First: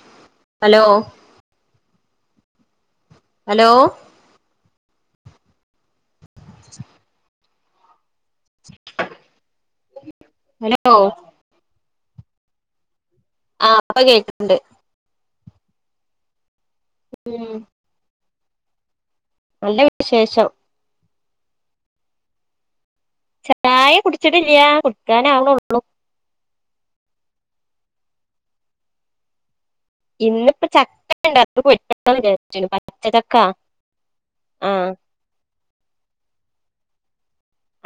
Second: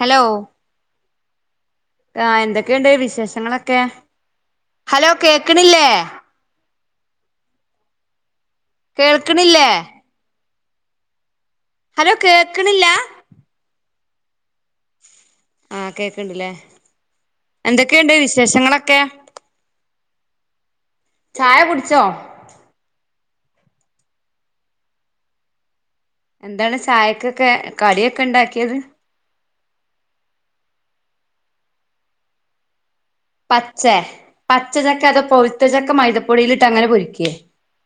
Hello hello ആ എന്തൊക്കെയുണ്ട് വിശേഷങ്ങളൊക്കെ ഹലോ കേക്കണില്ലേ കേൾക്കണില്ലേ ഹലോ ഹലോ കേക്കണില്ല? ആഹ് പ്പൊ കേക്കണ് ണ്ട്. ആഹ് കേക്കണ്ട്ല്ലേ ഉം എന്തൊക്കെയുണ്ട് വിശേഷങ്ങളൊക്കെ? നല്ല വിശേഷം. ചായ കുടിച്ചോ? ചായേ കുടിച്ചിട്ടില്ലയാ കുടുക്കാനാവ്ണേള്ളു. എന്താണ് ചായക്കൊക്കെ കടിയൊക്കെ ഉണ്ടാക്കിയത്? ഇന്നിപ്പോ ചക്കണ്ട് അത് പൊരിക്കാന്ന് വിചാരിച്ച് പച്ചെ പച്ച ചക്കെ അതോ പൊഴുത്ത ചക്ക മൈദപ്പൊടിയിലിട്ട് അങ്ങനെ പൊരിക്കേ?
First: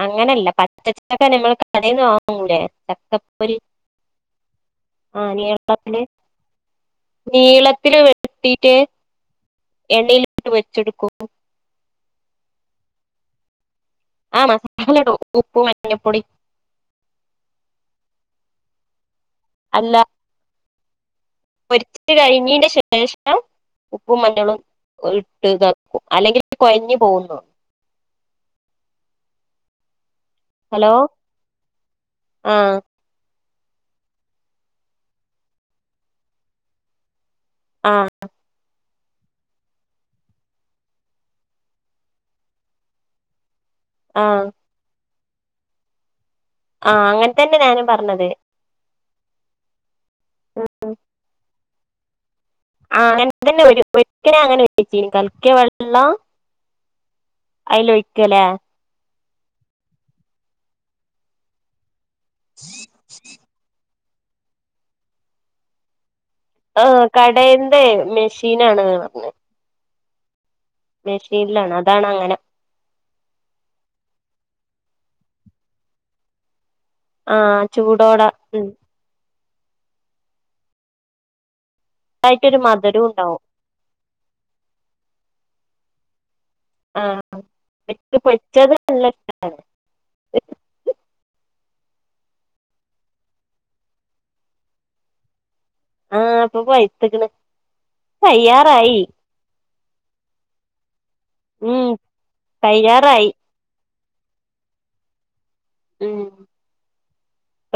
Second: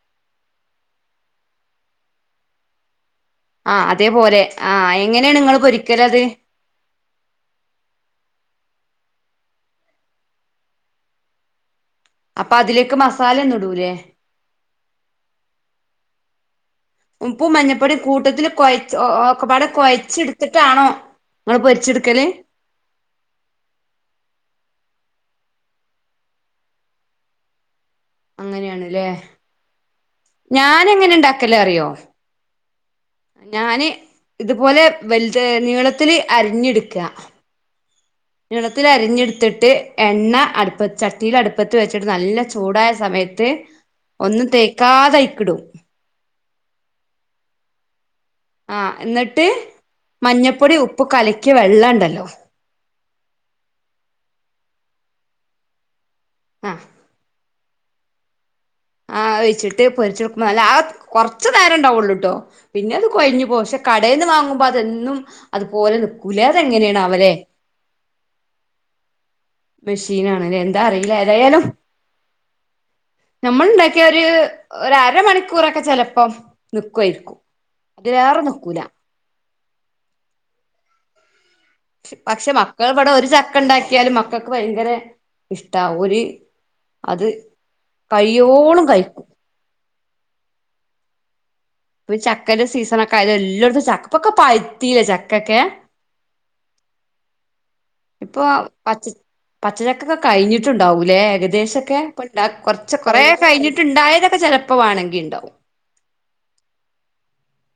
അങ്ങനെയല്ല പച്ചച്ചക്കെ ഞങ്ങൾ കടന്ന് വാങ്ങൂലെ ചക്ക ആ അതേപോലെ ആഹ് എങ്ങനെയാണ് നിങ്ങള് പൊരിക്കൽ നീളത്തില് അത്? നീളത്തില് വെ ട്ടീട്ട് എണ്ണയിലൊട്ട് പൊരിച്ചെടുക്കും. അപ്പൊ അതിലേക്ക് മസാല ഒന്നും ഇടൂലേ? ആ മസാലടും ഉപ്പും മഞ്ഞപ്പൊടി ഉപ്പും മഞ്ഞപ്പൊടിയും കൂട്ടത്തിൽ കൊഴച്ച് ഓ ഒക്കെപ്പാടെ കൊഴച്ചെടുത്തിട്ടാണോ? നിങ്ങൾ പൊരിച്ച പൊരിച്ചെടുക്കല് കഴിഞ്ഞീന്റെ ശേഷം ഉപ്പും മഞ്ഞളും ഇട്ട് ഇതാക്കും അല്ലെങ്കില് കൊഴഞ് പോകുതോന്ന്ണ് അങ്ങനെയണ്ല്ലേ ഞാന് ഹലോ എങ്ങനെ ഇണ്ടാക്കല് അറിയോ? ആഹ് ഞാന് ഇതുപോലെ വൽത് നീളത്തില് അരിഞ്ഞെടുക്കാ ആഹ് നീളത്തിൽ അരിഞ്ഞെട്ത്തിട്ട് എണ്ണ അടുപ്പ ചട്ടിയില് അടുപ്പത്ത് വെച്ചിട്ട് നല്ല ചൂടായ സമയത്ത് ആഹ് ഒന്നും തേക്കാതയ്കടും. ആഹ് അങ്ങനെ തന്നെ ഞാനും പറഞ്ഞത്. ആ എന്നട്ട് മഞ്ഞപ്പൊടീം ഉപ്പും കലക്കിയ വെള്ളണ്ടല്ലോ അങ്ങനെതെന്നെ ഒര് ഒരിക്കെ ഞാൻ അങ്ങനെ വെച്ചിരുന്നു. കൽക്കിയ വെള്ളം അഹ് അയ്ലൊഴിക്കലെ. ആ അഒഴിച്ചിട്ട് പൊരിച്ചെടുക്കുമ്പോ നല്ല ആ കൊറച്ചു നേരം ഇണ്ടാവൊള്ളൂട്ടോ. പിന്നെ അത് കൊഴഞ്ഞ് പോകും. പക്ഷേ കടേന്ന് വാങ്ങുമ്പോ അത് എന്നും അതുപോലെ നിക്കും. ആ കടയിന്റെ മെഷീനാണ്ന്ന് പറഞ്ഞ്. മെഷീനാണ് ലേ എന്താ അറീല്ല ഏതായാലും മെഷീനിലാണ് അതാണ് അങ്ങനെ നമ്മൾ ഇണ്ടാക്കിയ ഒര് ഒരരമണിക്കൂറൊക്കെ ചെലപ്പം നിക്കുവായിരിക്കും. ആഹ് ചൂടോടെ അതിലേറെ ഉം നിക്കൂല. പക്ഷെ അതായിട്ടൊരു മക്കൾ മധുരം ഇവിടെ ഒരു ഉണ്ടാവും ചക്കണ്ടാക്കിയാലും മക്കൾക്ക് ഭയങ്കര ഇഷ്ട്ടാവും ഒര് അത് ആഹ് എനിക്ക് പൊരിച്ചത് കഴിയോളും നല്ല കഴിക്കും. ഇഷ്ടാണ് ഇപ്പൊ ചക്കന്റെ സീസണൊക്കെ ആയത് എല്ലാടത്തും ചക്ക പ്പൊക്കെ പഴ്ത്തില്ലേ ചക്കൊക്കെ. ആഹ് പ്പൊ പഴ്ത്ത്ക്ണ്. ഇപ്പൊ പച്ച പച്ചച്ചക്കൊക്കെ കഴിഞ്ഞിട്ടുണ്ടാവൂ ല്ലെ ഉം ഏകദേശൊക്കെ ഇപ്പണ്ടാക്ക കൊറച്ച് കുറേ തയ്യാറായി കഴിഞ്ഞിട്ട്ണ്ടായതൊക്കെ ചെലപ്പോ വാണങ്കി ഇണ്ടാവും. ഉം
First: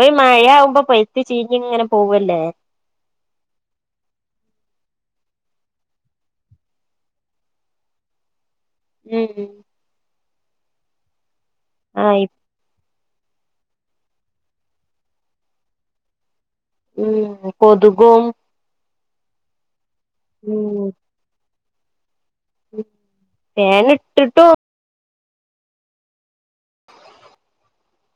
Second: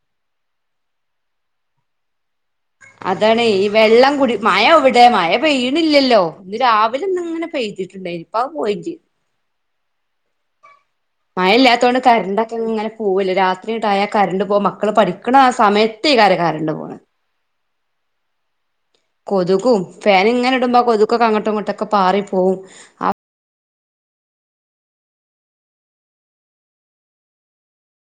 ഈ മഴ ആവുമ്പോ പഴ്ത്ത് ചീഞ്ഞ് ഇങ്ങനെ പോവല്ലേ. അതാണെയ് ഈ വെള്ളം കുടി മഴ എവിടെ മഴ പെയ്യണില്ലല്ലോ ഇന്ന് രാവിലെ ഇന്ന്ങ്ങനെ പെയ്തിട്ടുണ്ടായി ഇപ്പം ഉം ഉ മഴല്ലാത്തോണ്ട് ആഹ് കരണ്ടൊക്കെ ഇങ്ങനെ പോവല്ലേ രാത്രിട്ടായാൽ കരണ്ട് പോകും. മക്കൾ പഠിക്കണ ആ സമയത്തേകാരം കരണ്ട് ഉം കൊതുകും. കൊതുകും ഫാൻ ഇങ്ങനെ ഇടുമ്പോ ഉം കൊതുകൊക്കെ അങ്ങോട്ടും ഇങ്ങോട്ടൊക്കെ പാറി പോവും അപ്പോ ഫേൻ ഇട്ട്ട്ടോ?